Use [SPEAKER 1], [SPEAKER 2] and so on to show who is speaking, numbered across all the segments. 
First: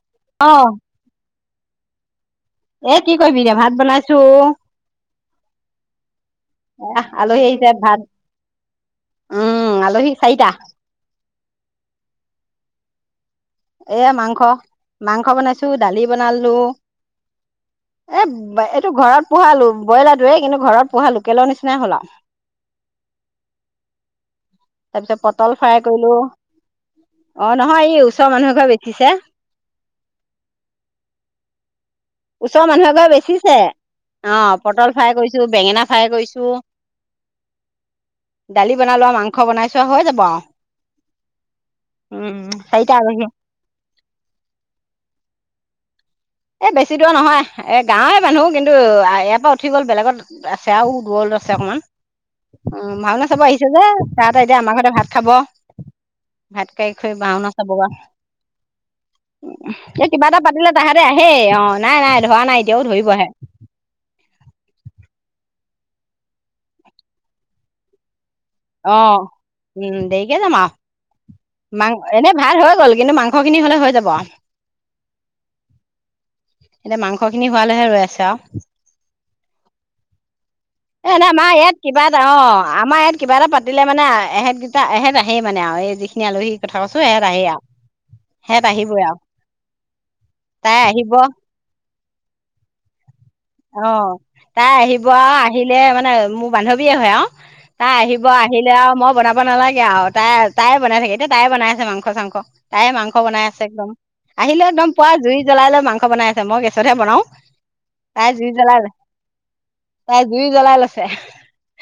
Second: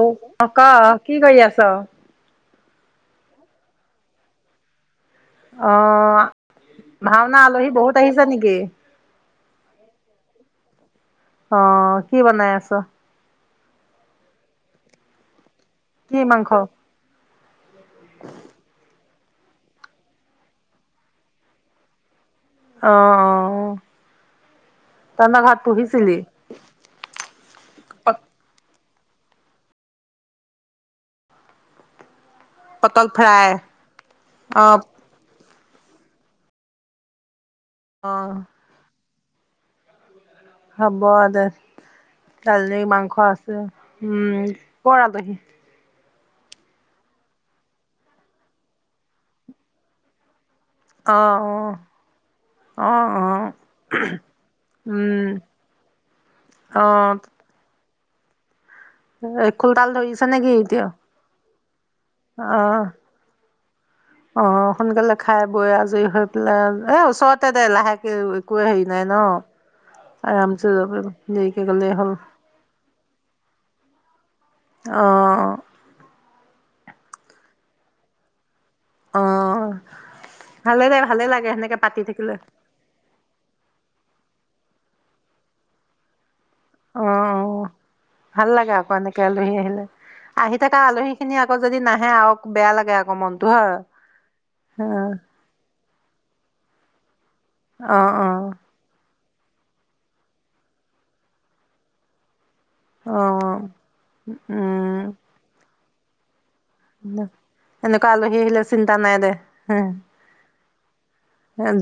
[SPEAKER 1] অ' ক' কি কৰি আছ? ত।
[SPEAKER 2] এ কি কৰিবি এতিয়া ভাত বনাইছোঁ।
[SPEAKER 1] অ' ভাওনা
[SPEAKER 2] আহিছে
[SPEAKER 1] আলহী বহুত
[SPEAKER 2] ভাত
[SPEAKER 1] আহিছে নেকি?
[SPEAKER 2] উম আলহী চাইটা।
[SPEAKER 1] অ' কি বনাই আছ?
[SPEAKER 2] এয়া মাংস, মাংস বনাইছ টো দালি
[SPEAKER 1] কি মাংস
[SPEAKER 2] বনালো। এব, এটো ঘৰত পোহালো ব্ৰয়ইলাৰটোৱে এই কিন্তু ঘৰত পোহাৰ লোকেলৰ নিচিনা হ'ল আও।
[SPEAKER 1] অহ' অ'হ।
[SPEAKER 2] তাৰ পিছত পটল ফ্ৰাই কৰিলোঁ। অ' নহয় এই ওচৰৰ মানুহে এঘৰে বেচি। হিছে। ওচৰ মানুহ
[SPEAKER 1] পটল
[SPEAKER 2] এঘয়ে
[SPEAKER 1] ফ্ৰাই
[SPEAKER 2] বেচিছে। অ' পটল ফ্ৰাই কইছো। বেঙেনা ফ্ৰাই কৰিছোঁ।
[SPEAKER 1] অ
[SPEAKER 2] দালি বনালো আও মাং মাংস বনাইছোঁ হৈ যাব আও।
[SPEAKER 1] হ'ব দে। দালি,
[SPEAKER 2] চাৰিটা
[SPEAKER 1] মাংস
[SPEAKER 2] আলহী
[SPEAKER 1] আছে। উম ক'ৰ আলহী?
[SPEAKER 2] এ বেছি দূৰৰ নহয়। এ গাওঁৱে মানুহ কিন্তু ইয়াৰ পৰা উঠি গ'ল বেলেগত। আছে আও
[SPEAKER 1] অ অ
[SPEAKER 2] দূৰলৈছে অকণমান
[SPEAKER 1] অ
[SPEAKER 2] অ'হ
[SPEAKER 1] অ
[SPEAKER 2] ভাওনা চাব আহিছে যে সেয়াতে এতিয়া আমাৰ ঘৰতে ভাত
[SPEAKER 1] উম
[SPEAKER 2] খাব ভাত খাই কৰি ভাওনা চাবগে আও।
[SPEAKER 1] এ খোল-তাল ধৰিছে নে কি এতিয়া?
[SPEAKER 2] এ অ'। নাই নাই ধৰা নাই এতিয়াও,
[SPEAKER 1] অ
[SPEAKER 2] ধৰিব আহে।
[SPEAKER 1] অ সোনকালে খাই বৈ আজৰি হৈ পেলাই এ ওচৰতে দে লাহেকে একোৱে হেৰি
[SPEAKER 2] অ
[SPEAKER 1] নাই ন
[SPEAKER 2] উম দেৰিকে যাম
[SPEAKER 1] আৰামছে যাব পাৰিম দেৰিকে
[SPEAKER 2] আৰু
[SPEAKER 1] গ'লেই
[SPEAKER 2] মাং
[SPEAKER 1] হ'ল
[SPEAKER 2] এনে ভাল হৈ গ'ল কিন্তু মাংস খিনি হ'লে হৈ যাব। [unintelligible]
[SPEAKER 1] অ
[SPEAKER 2] এতিয়া মাংস খিনি হোৱালৈহে ৰৈ আছে
[SPEAKER 1] অঁ
[SPEAKER 2] এ ন আমাৰ ইয়াত কিবা এটা অ আমাৰ ইয়াত কিবা এটা পাতি দিলে মানে এহেতকেইটা এহেত আহে মানে আৰু এই যিখিনি আলহী কথা কৈছো
[SPEAKER 1] অ
[SPEAKER 2] এহেত আহেই আৰু
[SPEAKER 1] ভাল
[SPEAKER 2] সেহেত
[SPEAKER 1] লাগে আকৌ
[SPEAKER 2] আহিবই আৰু
[SPEAKER 1] এনেকে আলহী আহিলে আহি
[SPEAKER 2] তাই
[SPEAKER 1] থকা আলহী
[SPEAKER 2] আহিব
[SPEAKER 1] খিনি আকৌ যদি নাহে হা আওক বেয়া লাগে আক মন
[SPEAKER 2] অ তাই আহিব আৰু আহি প্লে মানে মোৰ বান্ধৱীয়ে হয় আওঞ তাই আহিব
[SPEAKER 1] অ
[SPEAKER 2] আহিলে আৰু মই বনাব বনাব নালাগে আও তাই তাই বনাই থাকে এতিয়া তাই বনাই আছে মাংস চাংস তাই মাংস
[SPEAKER 1] অ
[SPEAKER 2] বনাই আছে একদম আহিলে একদম
[SPEAKER 1] উম
[SPEAKER 2] পুৱা জুই জ্বলাই লৈ মাংস মাংস বনাই মই গেছতহে বনাও
[SPEAKER 1] হি
[SPEAKER 2] জুই
[SPEAKER 1] আহিলে
[SPEAKER 2] জ্বলাই
[SPEAKER 1] চিন্তা নাই দে হে
[SPEAKER 2] তাই জুই জ্বলাই লৈছে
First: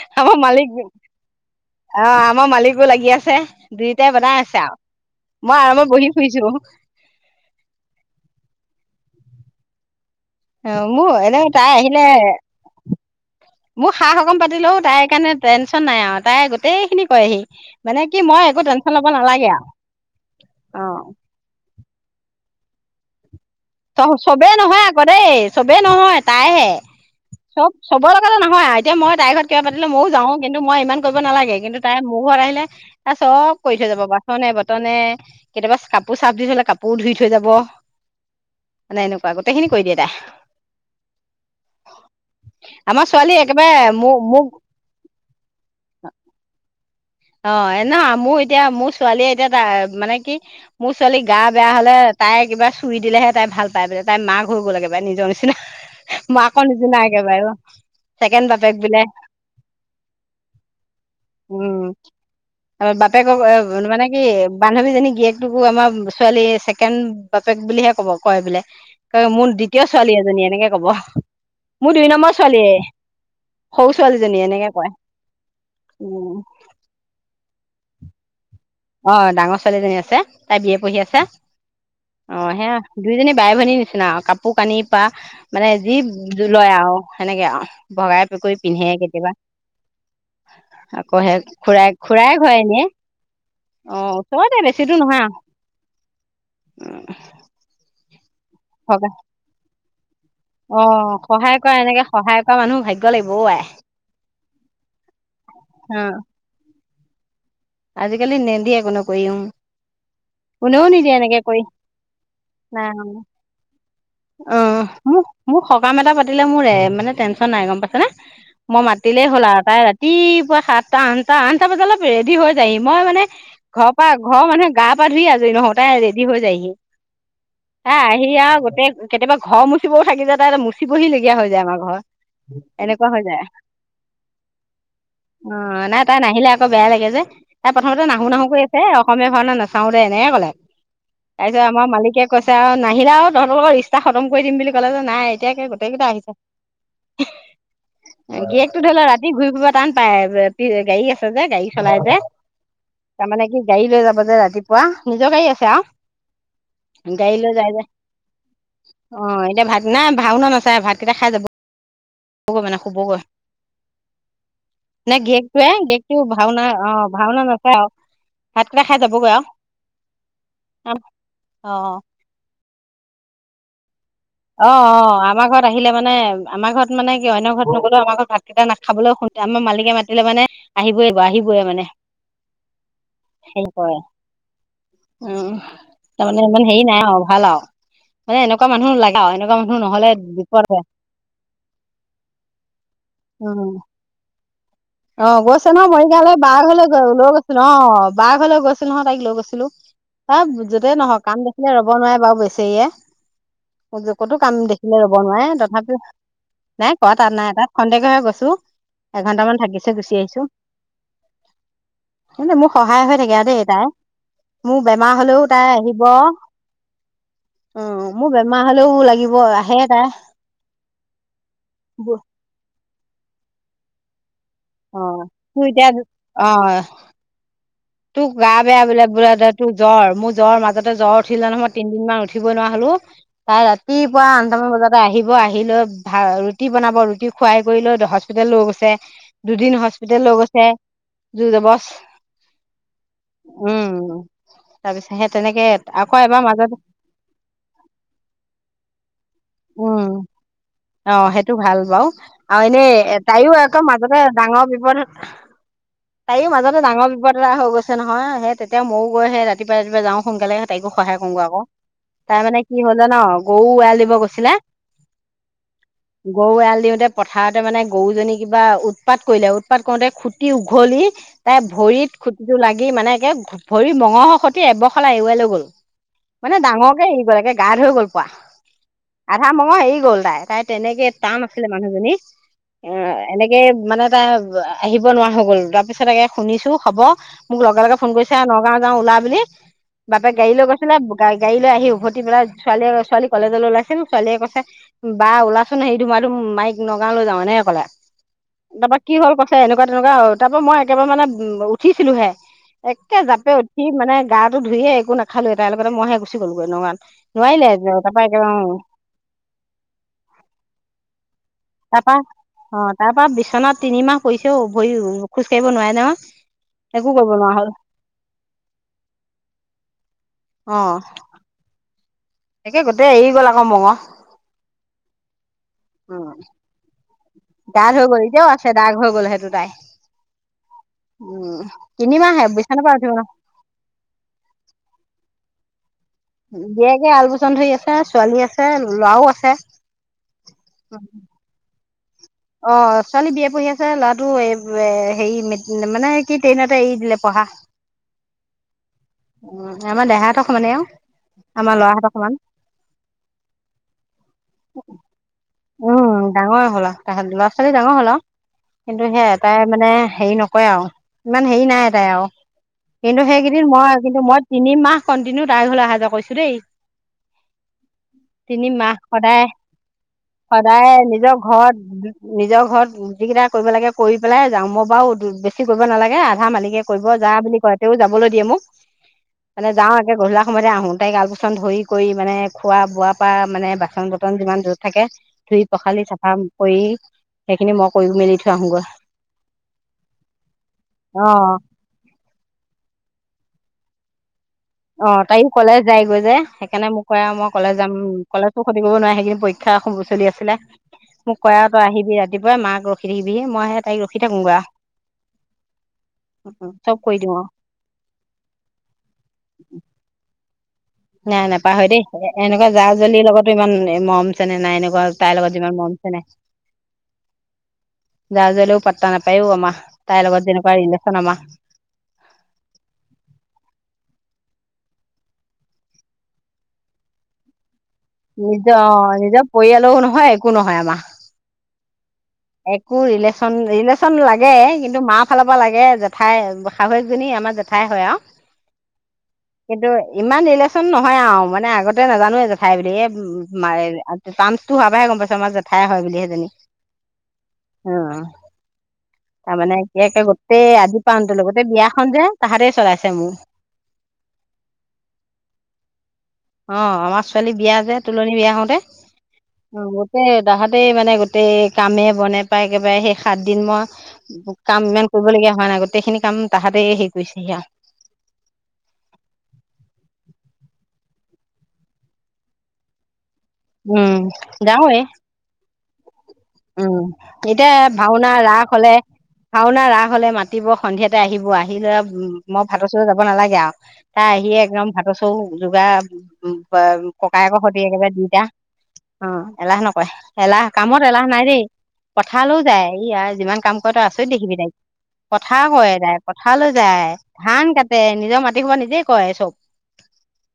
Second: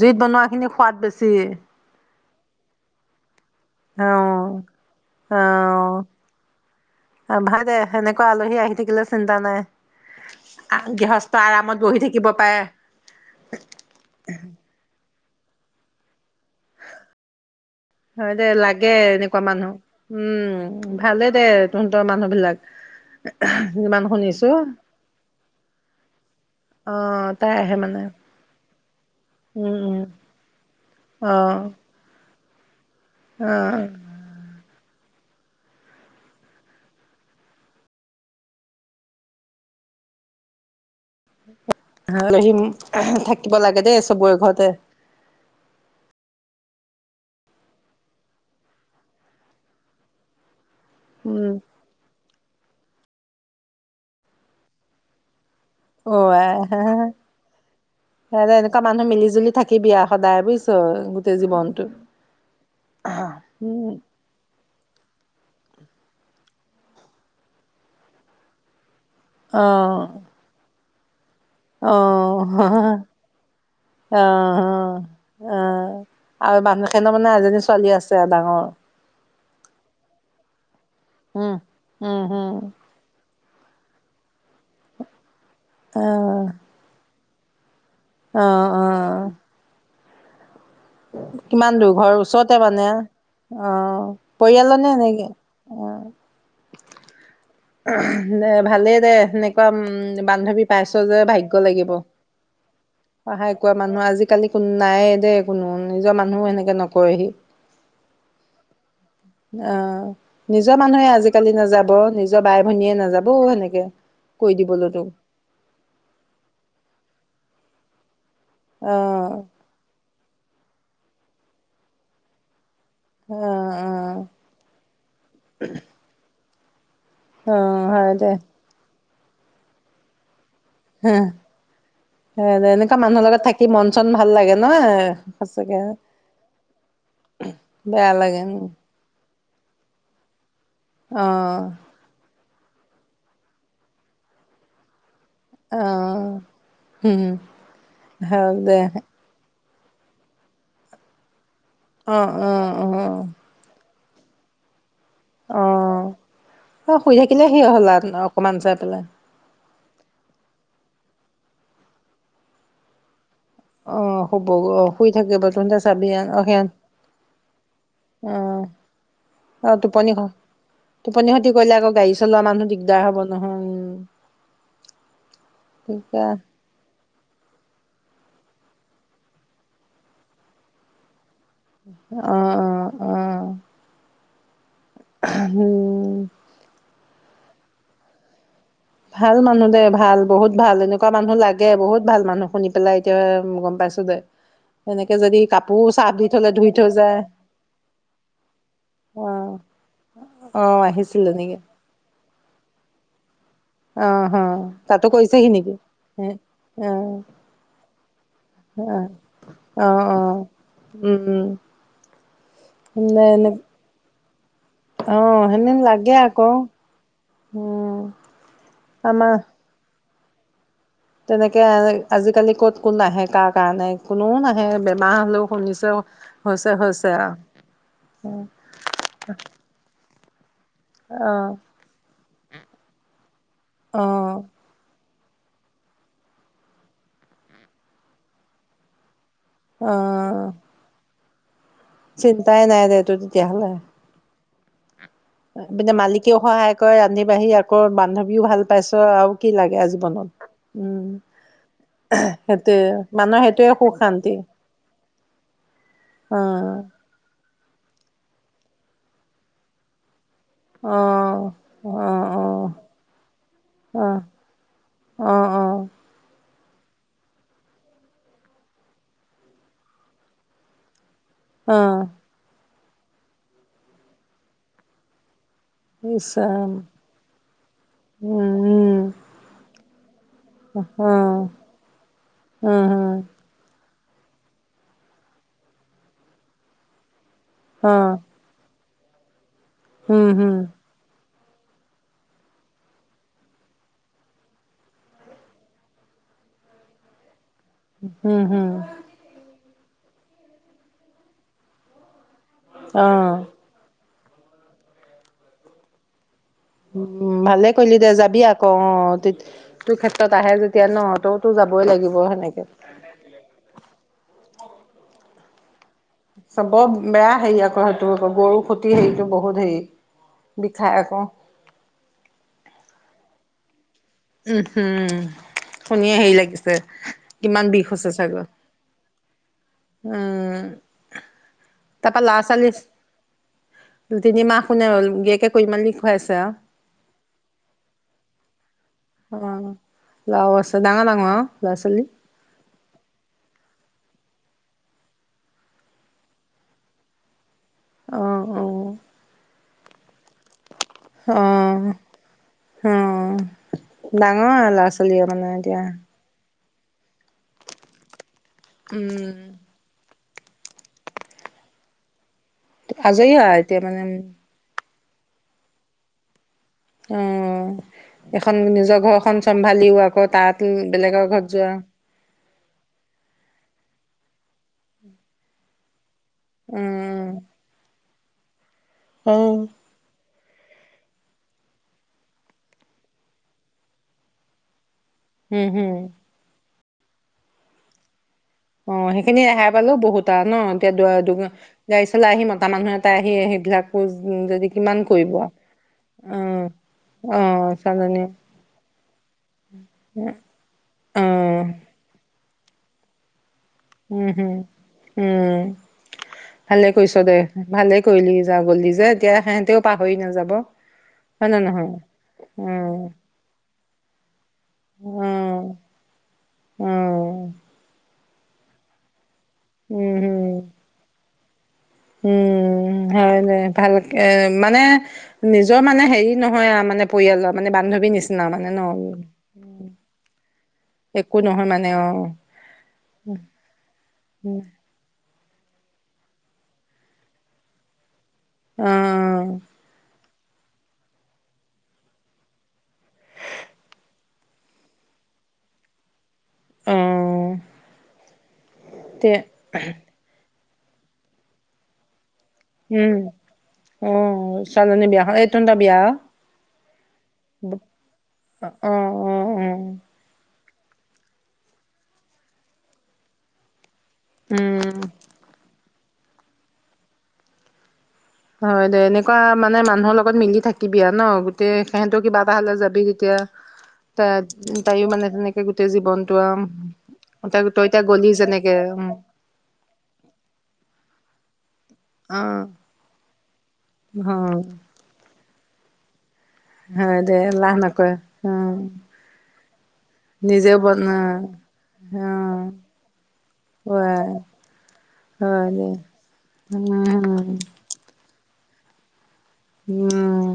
[SPEAKER 1] জুইত
[SPEAKER 2] আমাৰ
[SPEAKER 1] বনোৱা খিনি
[SPEAKER 2] মালিক
[SPEAKER 1] সোৱাদ বেছি
[SPEAKER 2] অ আমাৰ মালিকো লাগি আছে
[SPEAKER 1] অ
[SPEAKER 2] দুইটাই বনাই আছে আৰু
[SPEAKER 1] অ
[SPEAKER 2] মই আৰামত বহি ফুৰিছো
[SPEAKER 1] অ ভাল দে সেনকা আলহী আহি থাকিলে চিন্তা নাই
[SPEAKER 2] অ মোৰ এনে
[SPEAKER 1] গৃহস্থ
[SPEAKER 2] তাই
[SPEAKER 1] আৰামত
[SPEAKER 2] আহিলে
[SPEAKER 1] বহি থাকিব পাৰে
[SPEAKER 2] মোৰ সাহ সকাম পাতিলেও তাই তাই কাৰণে টেনচন নাই আৰু তাই গোটেই খিনি কৰেহি মানে কি
[SPEAKER 1] হয়
[SPEAKER 2] মই
[SPEAKER 1] দে
[SPEAKER 2] একো
[SPEAKER 1] লাগে
[SPEAKER 2] টেনচন ল'ব
[SPEAKER 1] এনেকুৱা
[SPEAKER 2] নালাগে আৰু
[SPEAKER 1] মানুহ উম ভালে দে তহঁতৰ মানুহ বিলাক [unintelligible]
[SPEAKER 2] ত
[SPEAKER 1] যিমান শুনিছো
[SPEAKER 2] চবেই নহয় আকৌ দেই চবেই নহয় তাইহে
[SPEAKER 1] অ তাই
[SPEAKER 2] চব
[SPEAKER 1] আহে মানে
[SPEAKER 2] চবৰ লগতে নহয় এতিয়া মই তাইৰ ঘৰত কিবা
[SPEAKER 1] উম
[SPEAKER 2] পাতিলে
[SPEAKER 1] উম
[SPEAKER 2] ময়ো যাওঁ কিন্তু মই ইমান কৰিব
[SPEAKER 1] অ
[SPEAKER 2] নালাগে কিন্তু তাই মোৰ ঘৰত আহি পে আৰু
[SPEAKER 1] অ
[SPEAKER 2] চব কৰি থৈ যাব বাচনে বৰ্তনে কেতিয়াবা কাপোৰ চাফ দি থলে কাপোৰো ধুই থৈ যাব মানে এনেকুৱা গোটেইখিনি কৰি দিয়ে তাই
[SPEAKER 1] আলহি ম
[SPEAKER 2] আমাৰ ছোৱালী
[SPEAKER 1] থাকিব
[SPEAKER 2] একেবাৰে
[SPEAKER 1] লাগে দেই
[SPEAKER 2] মোক
[SPEAKER 1] চবৰে
[SPEAKER 2] মোক
[SPEAKER 1] ঘৰতে
[SPEAKER 2] অ নহ মোৰ এতিয়া মোৰ ছোৱালীয়ে এতিয়া মানে কি মোৰ ছোৱালী গা
[SPEAKER 1] উম
[SPEAKER 2] বেয়া হলে তাই কিবা চুই দিলে তাই ভাল পায় বোলে তাই মাক হৈ গ'ল একেবাৰে নিজ নিচিনা
[SPEAKER 1] অ
[SPEAKER 2] মাকৰ নিচিনা একেবাৰে অ
[SPEAKER 1] আই
[SPEAKER 2] ছেকেণ্ড বাপেক
[SPEAKER 1] এনেকুৱা
[SPEAKER 2] বোলে
[SPEAKER 1] মানুহ মিলি জুলি থাকিবি আও সদায় বুজিছ গোটেই জীৱনটো
[SPEAKER 2] আ বাপেকগল
[SPEAKER 1] উম
[SPEAKER 2] মানে কি বান্ধৱীজনী গীয়েকটোকো আমাৰ ছোৱালী ছেকেণ্ড বাপেক বুলিহে কব কয় বোলে। মোৰ দ্বিতীয় ছোৱালী এজনী এনেকে কব মোৰ দুই নম্বৰ ছোৱালীয়ে সৰু ছোৱালীজনী এনেকে কয়
[SPEAKER 1] অহ-অহ-অহ
[SPEAKER 2] উম
[SPEAKER 1] আৰু মানুজ সিহঁতৰ মানে এজনী ছোৱালী আছে আৰু ডাঙৰ
[SPEAKER 2] অ ডাঙৰ ছোৱালীজনী আছে। তাই বিএ পঢ়ি আছে
[SPEAKER 1] উম
[SPEAKER 2] অ
[SPEAKER 1] উম-হুম।
[SPEAKER 2] সেয়া দুইজনী বাই ভনীৰ নিচিনা আও কাপোৰ কানি পা। মানে যি জো লৈ আও। সেনেকাঁ আৰু। বগাই পকৰি
[SPEAKER 1] অ-অ-অ
[SPEAKER 2] পিন্ধে কেতিয়াবা। আকৌ সে
[SPEAKER 1] কিমান দূৰ ঘৰৰ
[SPEAKER 2] খুৰাই-খুৰাই ঘৰে
[SPEAKER 1] ওচৰতে মানে।
[SPEAKER 2] এনে। অ, সেইটো ওচৰতে
[SPEAKER 1] পৰিয়ালৰ নে
[SPEAKER 2] বেছি দূৰ
[SPEAKER 1] এনেকে
[SPEAKER 2] নহয় আৰ উম,
[SPEAKER 1] অ [inaudible] দে ভালেই দে সেনেকুৱা উম, বান্ধৱী
[SPEAKER 2] অ
[SPEAKER 1] পাইছ যে ভাগ্য
[SPEAKER 2] সহায় কৰা
[SPEAKER 1] লাগিব,
[SPEAKER 2] এনেকে সহায় কৰা মানুহ ভাগ্য লাগিব অ
[SPEAKER 1] সহায়
[SPEAKER 2] আই
[SPEAKER 1] কোৱা মানুহ আজিকালি কোনো নায়ে দেই কোনো
[SPEAKER 2] অ
[SPEAKER 1] নিজৰ মানুহো সেনেকে নক কৰেহি
[SPEAKER 2] আজিকালি নেদিয়ে কোনেো কৰি, উম
[SPEAKER 1] অ নিজৰ
[SPEAKER 2] কোনেও
[SPEAKER 1] মানুহে
[SPEAKER 2] নিদিয়ে এনেকে
[SPEAKER 1] আজিকালি
[SPEAKER 2] কৰি।
[SPEAKER 1] নাযাব নিজৰ বাই
[SPEAKER 2] ন,
[SPEAKER 1] ভনীয়ে নাযাব সেনেকে। কৈ
[SPEAKER 2] অ,
[SPEAKER 1] দিবলৈ তোক
[SPEAKER 2] মোক-মোক সকাম এটা পাতিলে মোৰ মানে তেচন নাই গম পাইছ নে। মই মাতিলেই হ'ল আৰু তাই ৰাত ৰাতিপুৱ সাতটা আঠটা-আঠটা বজাত অলপ ৰেডি হৈ যায়হি মই মানে ঘৰ পৰা
[SPEAKER 1] অ-অ-অ।
[SPEAKER 2] ঘৰৰ মানুহে গা পা ধুই আছো নহতোই ৰেডি হৈ যায়হি।
[SPEAKER 1] অ
[SPEAKER 2] এ
[SPEAKER 1] হয় দে
[SPEAKER 2] আহি আ গোটেই কেতিয়াবা ঘৰ মুচিবও থাকি যায় তে চি বহি লগগীয়া হৈ যায় আমাৰ ঘৰ
[SPEAKER 1] হয় দে
[SPEAKER 2] এনেকুৱা হৈ
[SPEAKER 1] মানুহৰ লগত
[SPEAKER 2] যায়
[SPEAKER 1] থাকি মন চন ভাল লাগে ন
[SPEAKER 2] অ
[SPEAKER 1] সঁচাকে
[SPEAKER 2] নাই তাই নাহিলে আকৌ বেয়া লাগে যে প্ৰথমতে
[SPEAKER 1] বেয়া লাগে
[SPEAKER 2] নাহো-নাহো
[SPEAKER 1] উম
[SPEAKER 2] কৰি আছে অসমীয়া ভাওনা নাচাও দে এনেকে কলে
[SPEAKER 1] অ
[SPEAKER 2] তাৰপিছত আমাৰ মালিকে কৈছে আৰু নাহিলে আৰু তহঁতৰ লগত [unintelligible] খতম কৰি দিম বুলি ক'লে যে নাই এতিয়াকে
[SPEAKER 1] অ
[SPEAKER 2] গোটেই কেইটা আহিছে
[SPEAKER 1] উম হওক
[SPEAKER 2] কেক
[SPEAKER 1] দে
[SPEAKER 2] টো ধৰি লোৱা ৰাতি ঘূৰি ফু টান পায় [unintelligible] গাড়ী আছে যে গা়ড়ী চলাইজে
[SPEAKER 1] অ অ অ
[SPEAKER 2] তামানে কি গাড়ী লৈ যাব বজে ৰাতিপুৱা নিজৰ গাড়ী আছে আৰু
[SPEAKER 1] অ', অ', শুই
[SPEAKER 2] গাড়ী
[SPEAKER 1] থাকিলে
[SPEAKER 2] লৈ
[SPEAKER 1] সে
[SPEAKER 2] যায় যে
[SPEAKER 1] হ'ল আৰু অকমান চাই পেলাই।
[SPEAKER 2] অ এতিয়া ভাত নাই ভাওনা নাচাই ভাতকেইটা খাই যাবগৈ [inaudible] মানে শুবগৈ
[SPEAKER 1] অ', হ'ব অ', শুই
[SPEAKER 2] নে
[SPEAKER 1] থাকে ব ত
[SPEAKER 2] গিৰিয়েকটোৱে
[SPEAKER 1] চাবি
[SPEAKER 2] গিৰিয়েকটো
[SPEAKER 1] অ
[SPEAKER 2] ভাওনা
[SPEAKER 1] সেন
[SPEAKER 2] ভাওনা নাচায় আৰু
[SPEAKER 1] অ',
[SPEAKER 2] ভাতকেইটা খাই যাবগৈ
[SPEAKER 1] অ', টোপনি
[SPEAKER 2] আৰু
[SPEAKER 1] টোপনি খতি
[SPEAKER 2] অ
[SPEAKER 1] কৰিলে আকৌ গাড়ী চলোৱা মানুহ দিগদাৰ হ'ব নহয়।
[SPEAKER 2] অ', অ', আমাৰ ঘৰত আহিলে মানে,
[SPEAKER 1] দিগদাৰ
[SPEAKER 2] আমাৰ ঘৰত মানে অন্য ঘৰত নগ'লেও আমাৰ ঘৰত ভাত কেইটা নাখাবও শ আমাৰ মালিকে মাতিলে মানে আহিবই আহিবই মানে
[SPEAKER 1] অ অ
[SPEAKER 2] সে কৰে। উম', তাৰমানে ইমান হেই নাই অ'। ভাল আৰু মানে এনেকুৱা মানুহ লাগে আৰু
[SPEAKER 1] ভাল
[SPEAKER 2] এনেকুৱা
[SPEAKER 1] মানুহ দে
[SPEAKER 2] নহ'লে
[SPEAKER 1] ভাল বহুত
[SPEAKER 2] বিপদ
[SPEAKER 1] ভাল
[SPEAKER 2] হয়।
[SPEAKER 1] এনেকুৱা মানুহ লাগে বহুত ভাল মানুহ শুনি পেলাই এতিয়া
[SPEAKER 2] উম,
[SPEAKER 1] গম পাইছো দে। এনেকে
[SPEAKER 2] অ',
[SPEAKER 1] যদি
[SPEAKER 2] গৈছে
[SPEAKER 1] কাপোৰ
[SPEAKER 2] নহয়,
[SPEAKER 1] চাফ দি
[SPEAKER 2] মৰিগাওঁলৈ
[SPEAKER 1] থলে
[SPEAKER 2] বহ
[SPEAKER 1] ধুই
[SPEAKER 2] ঘৰলৈ
[SPEAKER 1] থৈ
[SPEAKER 2] গৈ
[SPEAKER 1] যায়
[SPEAKER 2] লৈ গৈছিলো অ', বা ঘৰলৈ গৈছিলো নহয়
[SPEAKER 1] অ
[SPEAKER 2] তাইক লৈ গৈছিলো, ত
[SPEAKER 1] অ
[SPEAKER 2] যতেই নহয়
[SPEAKER 1] আহিছিলে
[SPEAKER 2] কাম
[SPEAKER 1] নেকি
[SPEAKER 2] দেখিলে ৰ'ব নোৱাৰে বাৰু বেছি সেয়ে
[SPEAKER 1] অ
[SPEAKER 2] য',
[SPEAKER 1] হ
[SPEAKER 2] কতো কাম দেখিলে
[SPEAKER 1] তাতো
[SPEAKER 2] ৰব
[SPEAKER 1] কৰিছেহি
[SPEAKER 2] নোৱাৰে
[SPEAKER 1] নেকি
[SPEAKER 2] তথাপিও
[SPEAKER 1] অ
[SPEAKER 2] নাই কোৱা তাত নাই তাত খন্দেকে হৈ গৈছো
[SPEAKER 1] অ
[SPEAKER 2] এঘন্টামান
[SPEAKER 1] অ
[SPEAKER 2] থাকিল
[SPEAKER 1] অ
[SPEAKER 2] আহিছো,
[SPEAKER 1] উম উম
[SPEAKER 2] কিন্ত মোৰ সহায় হৈ থাকে আও
[SPEAKER 1] এনে
[SPEAKER 2] দেই তাই মোৰ বেমাৰ
[SPEAKER 1] অ
[SPEAKER 2] হলেও তাই
[SPEAKER 1] সেনে
[SPEAKER 2] আহিব
[SPEAKER 1] লাগে আকৌ উম
[SPEAKER 2] অ', মোৰ বেমাৰ হলেও
[SPEAKER 1] আমাৰ
[SPEAKER 2] লাগিব আহে তাই।
[SPEAKER 1] তেনেকে আজিকালি ক'ত কোন আহে কাৰ কাৰণে কোনো না হে, বেমাৰ
[SPEAKER 2] অ'
[SPEAKER 1] হ'লেও
[SPEAKER 2] তোৰ এতিয়া
[SPEAKER 1] শুনিছোঁ
[SPEAKER 2] অ'
[SPEAKER 1] হৈছে হৈছে আও।
[SPEAKER 2] তোৰ গা বেয়া বোলে বোলে তোৰ জ্বৰ মোৰ জ্বৰ মাজতে জ্বৰ উঠিলে নহয় তিনদিন মান উঠিবই নোৱাৰ হলো, তাই
[SPEAKER 1] অ
[SPEAKER 2] ৰাতিপুৱা
[SPEAKER 1] অ
[SPEAKER 2] আঠটামান বজাত আহিব, আহি লৈ ভা ৰুটি বনাব ৰুটি খুৱাই কৰি লৈ হস্পিতেল লৈ গৈছে দুদিন
[SPEAKER 1] অ
[SPEAKER 2] হস্পিতেল লৈ গৈছে। জোৰ দবছ।
[SPEAKER 1] [unintelligible] তাই নাই দে তোৰ তেতিয়াহলে।
[SPEAKER 2] উম তাৰপিছত সেই তেনেকে
[SPEAKER 1] পিনে
[SPEAKER 2] আকৌ
[SPEAKER 1] মালিকেও
[SPEAKER 2] এবাৰ মাজত
[SPEAKER 1] সহায় কৰে ৰান্ধি বাঢ়ি আকৌ বান্ধৱীও ভাল পাইছ আৰু কি লাগে আৰু
[SPEAKER 2] উম
[SPEAKER 1] জীৱনত উম
[SPEAKER 2] অ সেইটো ভাল বাৰু আৰু
[SPEAKER 1] সেইটোয়ে
[SPEAKER 2] এনেই
[SPEAKER 1] মানুহৰ
[SPEAKER 2] তাইও
[SPEAKER 1] সেইটোয়ে
[SPEAKER 2] আকৌ
[SPEAKER 1] সুখ
[SPEAKER 2] মাজতে
[SPEAKER 1] শান্তি
[SPEAKER 2] ডাঙৰ বিপদ
[SPEAKER 1] অ
[SPEAKER 2] তাইও মাজতে ডাঙৰ বিপদ এটা হৈ গৈছে ছে নহয় সেই তেতিয়া ময়ো গৈ সে ৰাতিপুৱা যেতিয়া যাওঁ সোনকালে তাইকো
[SPEAKER 1] অ
[SPEAKER 2] সহায় কৰোংগে আক
[SPEAKER 1] অ
[SPEAKER 2] তাই
[SPEAKER 1] অ
[SPEAKER 2] মানে কি হল জানা গৰু এৰাল
[SPEAKER 1] অ
[SPEAKER 2] দিব গৈছ ছিলে
[SPEAKER 1] অ অ
[SPEAKER 2] গৰু এৰাল দিওঁতে পথাৰতে মানে গৰুজনী কিবা উৎপাত কৰিলে উৎপাত কৰোতে খুটি উঘলি তাই
[SPEAKER 1] অ
[SPEAKER 2] ভৰিত খুটিটো লাগ মানে একে ভৰি মঙৰ সতি এবৰ খালা এৰুৱাই লৈ গ'লো।।
[SPEAKER 1] ইছ
[SPEAKER 2] মানে
[SPEAKER 1] ৰাম
[SPEAKER 2] ডাঙৰকে এৰি গ'ল একে গাত হৈ গ'ল পুৱা
[SPEAKER 1] উম
[SPEAKER 2] আধা মঙহ এৰি গ'ল তাই তাই
[SPEAKER 1] উম
[SPEAKER 2] তেনেকে
[SPEAKER 1] অ
[SPEAKER 2] টান আছিলে মানুহজনী
[SPEAKER 1] উম
[SPEAKER 2] এ
[SPEAKER 1] হম
[SPEAKER 2] এনেকে মানে তাই আহিব নোৱাৰা হৈ গ'ল তাৰপিছত তাকে শুনিছো হব মোক লগে
[SPEAKER 1] অ
[SPEAKER 2] লগে ফোন কৰিছে নগাঁৱত ওলা বুলি
[SPEAKER 1] উম
[SPEAKER 2] বাপেক গাড়ী
[SPEAKER 1] হম
[SPEAKER 2] লৈ গৈছিলে গা গাড়ীলৈ আহি উভতি পেলাই ছোৱালী এ ছোৱালী কলেজলৈ ওলাইছিল ছোৱালীয়ে কৈছে বা ওলাচোন হেৰি ধুমা ধুম মাইক নগাঁও লৈ যাওঁ নে।
[SPEAKER 1] উম হম
[SPEAKER 2] তাপা কি হ'ল ক ত এনকা তেনকা আও তাপা মই একেবাৰে মানে উঠিছিলোঁহে একে
[SPEAKER 1] অ
[SPEAKER 2] জাপে উঠি মানে গাটো ধুইে একোনাখালো এ তাই লগতে মই হে চি গ'লগৈ নৰল নোৱাৰিলে তা পা এক অ
[SPEAKER 1] হেইটোত টো ক্ষেত্ৰত আহে যেতিয়া ন। হেটোত
[SPEAKER 2] তাপা অ তাপা বিচনাত তিনিমাহ পইছে ও ভৰি খোজ কাঢ়িব নোৱাৰে ন।
[SPEAKER 1] চবে বেয়া হেৰি আকৌ সেইটো আকৌ গৰু ফুটি হেৰিতটো বহুত হেৰি বিষাই আকৌ
[SPEAKER 2] তাকে গোটেই এৰি গ'ল আক মঙহ
[SPEAKER 1] উম হুম শুনিয়ে হেৰি
[SPEAKER 2] উম
[SPEAKER 1] লাগি গৈছে কিমান বিষ
[SPEAKER 2] দাগ হৈ
[SPEAKER 1] হৈছে
[SPEAKER 2] গ'ল
[SPEAKER 1] চাগৈ
[SPEAKER 2] এতিয়াও আছে দাগ হৈ গ'ল সেইটো তাই
[SPEAKER 1] উম
[SPEAKER 2] উম
[SPEAKER 1] তাপা ল'ৰা
[SPEAKER 2] তিনিমাহে
[SPEAKER 1] ছোৱালী
[SPEAKER 2] বিচনাৰ পৰা উঠিব নোৱাৰা
[SPEAKER 1] তিনিমাহ শুনে হ'ল গীয়েকে কৰি মেলি খুৱাইছে আৰু
[SPEAKER 2] বিয়ৈকে আলবোচন ধৰি আছে ছোৱালী আছে ল'ৰাও
[SPEAKER 1] অ'
[SPEAKER 2] আছে
[SPEAKER 1] ল অচ ডাঙৰ-ডাঙৰ আৰু ল'ৰা ছোৱালী।
[SPEAKER 2] অ ছোৱালী বিয়া পঢ়ি আছে ল'ৰাটো হেৰি মানে কি ট্ৰেইনতে এৰি দিলে পঢ়া।
[SPEAKER 1] অহ অ'।
[SPEAKER 2] উ আমাৰ দেহাতো সমানে আও
[SPEAKER 1] অহ উম ডাঙৰ আও ল'ৰা ছোৱালী মানে এতিয়া।
[SPEAKER 2] হলা তেহেত লৰা ছোৱালী ডাঙৰ হ'ল আও। কিন্তু সেয়াই
[SPEAKER 1] উম
[SPEAKER 2] এটাই মানে। হেৰি নকয়, আৰু ইমান হেৰি নাই
[SPEAKER 1] আজৰি আৰু এতিয়া মানে
[SPEAKER 2] [unintelligible] কণ্টিনিউ তাই ঘৰলৈ আহা যোৱা কৰিছো দেই।
[SPEAKER 1] অ এখন
[SPEAKER 2] তিনি মাহ
[SPEAKER 1] নিজৰ ঘৰখন
[SPEAKER 2] সদায়
[SPEAKER 1] চম্ভালিও আকৌ তাত
[SPEAKER 2] সদায়
[SPEAKER 1] বেলেগৰ
[SPEAKER 2] নিজৰ
[SPEAKER 1] ঘৰত যোৱা।
[SPEAKER 2] নিজৰ ঘৰত যিকেইটা কৰিব লাগে, কৰি পেলাই যাওঁ মই বাৰু বেছি কৰিব নালাগে। আধা মালিকে কৰিব, যা
[SPEAKER 1] উম
[SPEAKER 2] বুলি কয় তেওঁ যাবলৈ। দিয়ে মোক।
[SPEAKER 1] উম
[SPEAKER 2] মানে যাওঁ একে ঘধূলা। সময়তে আহোঁ, তাইক আলপচন ধৰি কৰি মানে খোৱা বোৱা পৰা মানে বাচন বৰ্তন যিমান যত। থাকে ধুই
[SPEAKER 1] উম হুম
[SPEAKER 2] পখালি চাফা। কৰি সেইখিনি মই কৰি মেলি থই।
[SPEAKER 1] অ সেইখিনি ৰেহাই পালো বহুত আৰু ন,
[SPEAKER 2] অ
[SPEAKER 1] এতিয়া গাড়ী চলাই আহি মতা মানুহ এটা আহি সেইবিলাক উম যদি। কিমান
[SPEAKER 2] অ
[SPEAKER 1] কৰিব
[SPEAKER 2] তাই কলেজ যাইগৈ যে সেইকাৰণে মোক ক
[SPEAKER 1] উম
[SPEAKER 2] আৰু
[SPEAKER 1] অ
[SPEAKER 2] মই কলে যাম
[SPEAKER 1] চালনী
[SPEAKER 2] কলেজো ক্ষতি কৰিব নোৱি সেই কিনি পৰীক্ষা চলি আছিলে
[SPEAKER 1] অ
[SPEAKER 2] মোক ক আৰু তই আহিবি ৰাতিপুৱা দূপৰীয়া মাক গখৰিবিয়ে।
[SPEAKER 1] উম হম উম ভালে
[SPEAKER 2] চব কৰি
[SPEAKER 1] কৰিছ
[SPEAKER 2] দিওঁ
[SPEAKER 1] দে,
[SPEAKER 2] আৰু
[SPEAKER 1] ভালে কৰিলি যা গলি যে এতিয়া সেহতেও। পাহৰি নাযাব।
[SPEAKER 2] নাই
[SPEAKER 1] হয় নে
[SPEAKER 2] নাই পাহৰি
[SPEAKER 1] নহয়
[SPEAKER 2] দেই এ এনেকুৱা
[SPEAKER 1] উম
[SPEAKER 2] জা-জলিৰ লগতো ইমান নে মম চেনে নাই এনেকুৱা তাইৰ লগত যিমান
[SPEAKER 1] উম
[SPEAKER 2] মৰম চেনেহ।
[SPEAKER 1] উম
[SPEAKER 2] জা জলিও পাত্তা নাপ পাই আমা
[SPEAKER 1] উম
[SPEAKER 2] তাইৰ লগত
[SPEAKER 1] হম
[SPEAKER 2] যেনেকোৱা ৰিলেশ্বন আমা।
[SPEAKER 1] উম, হয় ন' ভালকে এ মানে নিজৰ মানে হেৰি নহয় আৰু মানে পৰিয়ালৰ মানে বান্ধৱ
[SPEAKER 2] নিজৰ অ', নিজৰ পৰিয়ালও নহয় একো নহয় আমা।
[SPEAKER 1] একো নহয় মানে অ'।
[SPEAKER 2] একো ৰিলেশ্বন, ৰিলেশ্বন লাগে কিন্তু মা ফালৰ পৰা লাগে জেঠাই শাহুয়েকজনী আমাৰ জেঠাই হয় আও।
[SPEAKER 1] অহ।
[SPEAKER 2] ইমান ৰিলেশ্যন নহয় আও, মানে আগতে নাজানোৱেই জেঠাই বুলি, এ মাৰে যে তনষ্টো হোৱাৰ পৰাহে গম পাইছো, আমাৰ জেঠাই হয় বুলি সেইজনী।
[SPEAKER 1] অঁ।
[SPEAKER 2] অঁহ। তাৰমানে একে একে টেই আদি পৰা অন্তলৈ গোটেই বিয়াখন যে তাহাঁতেই চলাইছে
[SPEAKER 1] উম
[SPEAKER 2] মোৰ
[SPEAKER 1] অ ছোৱালীজনী বিয়াখন এই তন্দা বিয়া আও।
[SPEAKER 2] অ আমাৰ ছোৱালী বিয়া যে তোলনি বিয়া হওঁতে অ গোতেই তাহঁত গোটেই মানে গোটেই কামে বনে পায় একেবাৰে সেই সাত দিন মই কাম
[SPEAKER 1] উম
[SPEAKER 2] ইমান কৰিবলগীয়া হয় নাই গ গোটেইখিনি কাম তাহাঁতে হেই কৰিছে সি আৰু।
[SPEAKER 1] হয় দে এনেকুৱা মানে মানুহৰ লগত মিলি থাকিবি আৰু ন গোটেই সিহঁতৰ কিবা এটা হলে যাবি তেতিয়া।
[SPEAKER 2] উম
[SPEAKER 1] ত
[SPEAKER 2] গাঁওৱে।
[SPEAKER 1] তাইও মানে তেনেকে তে জীৱন
[SPEAKER 2] উম, এতিয়া ভাওনা, ৰাস
[SPEAKER 1] যেনেকে
[SPEAKER 2] হলে,
[SPEAKER 1] উম
[SPEAKER 2] ভাওনা, ৰাস হলে মাতিব, সন্ধিয়াতে আহিব, আ আহিল লৈ
[SPEAKER 1] অ
[SPEAKER 2] মই ভাতৰ চৌ যাব নালাগে আও, তাই
[SPEAKER 1] অ
[SPEAKER 2] আহিয়ে একদম ভাতৰ চৌ যোগাৰ
[SPEAKER 1] হয় দে
[SPEAKER 2] ককায়েকৰ
[SPEAKER 1] এলাহ
[SPEAKER 2] সতি একেবাৰে
[SPEAKER 1] নকৰে
[SPEAKER 2] দুইটা
[SPEAKER 1] অ
[SPEAKER 2] অ এলাহে নকয় এলাহ
[SPEAKER 1] নিজেও
[SPEAKER 2] কামত
[SPEAKER 1] বনা
[SPEAKER 2] এলাহ নাই দেই
[SPEAKER 1] অ
[SPEAKER 2] পথাৰলৈ যায় ই আৰু যিমান কাম কৰে তই আচৰিত
[SPEAKER 1] হয়
[SPEAKER 2] দেখিবি তাইক পথাৰ
[SPEAKER 1] হয় দে
[SPEAKER 2] কৰে তাই পথাৰলৈ
[SPEAKER 1] উম
[SPEAKER 2] যায় ধান কাটে নিজৰ মা টি খোপা নিজেই কৰে চব।
[SPEAKER 1] উম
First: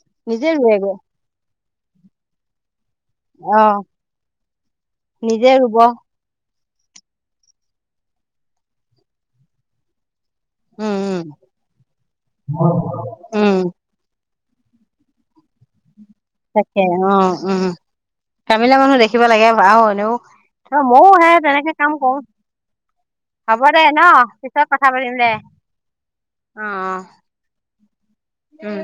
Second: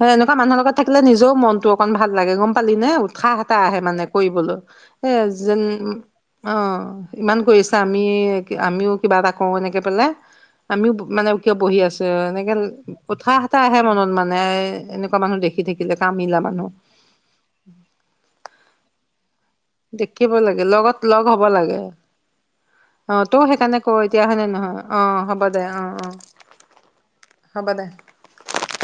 [SPEAKER 1] হে এনেকুৱা
[SPEAKER 2] নিজে
[SPEAKER 1] মানুহৰ লগত
[SPEAKER 2] ৰুৱেগৈ
[SPEAKER 1] থাকিলে নিজেও মনতটো অকন ভাল লাগে গম পালি নে। খাহ এটা
[SPEAKER 2] অ
[SPEAKER 1] আহে মানে ক ব'ল, এ
[SPEAKER 2] নিজে
[SPEAKER 1] যেন
[SPEAKER 2] ৰুব
[SPEAKER 1] অ ইমান কৰিছা আমি আমিও কিবা এটা কৰওঁ এনেকে পেলাই। আমিও
[SPEAKER 2] উম উম
[SPEAKER 1] মানে কিয় বহি আছে এনেকে। কথা এটা
[SPEAKER 2] উম
[SPEAKER 1] আহে মনত মানে। মানে এনেকুৱা মানুহ দেখি থাকিলে কামিলা মানুহ
[SPEAKER 2] তাকে অ উম, কামিলা মানুহ দেখ খিব লাগে বাৰু হলেও
[SPEAKER 1] দেখিব লাগে লগত
[SPEAKER 2] ময়ো
[SPEAKER 1] লগ
[SPEAKER 2] সে
[SPEAKER 1] হব
[SPEAKER 2] তেনেকে
[SPEAKER 1] লাগে।
[SPEAKER 2] কাম কৰোঁ,
[SPEAKER 1] অ তইও
[SPEAKER 2] হব
[SPEAKER 1] সেইকাৰণে
[SPEAKER 2] দে
[SPEAKER 1] ক
[SPEAKER 2] ন,
[SPEAKER 1] এতিয়া হয় নে
[SPEAKER 2] পিছত
[SPEAKER 1] নহয়
[SPEAKER 2] কথা
[SPEAKER 1] অ
[SPEAKER 2] পাতিম দে।
[SPEAKER 1] হ'ব অ অ
[SPEAKER 2] অঁ
[SPEAKER 1] হ'ব দে।
[SPEAKER 2] উম।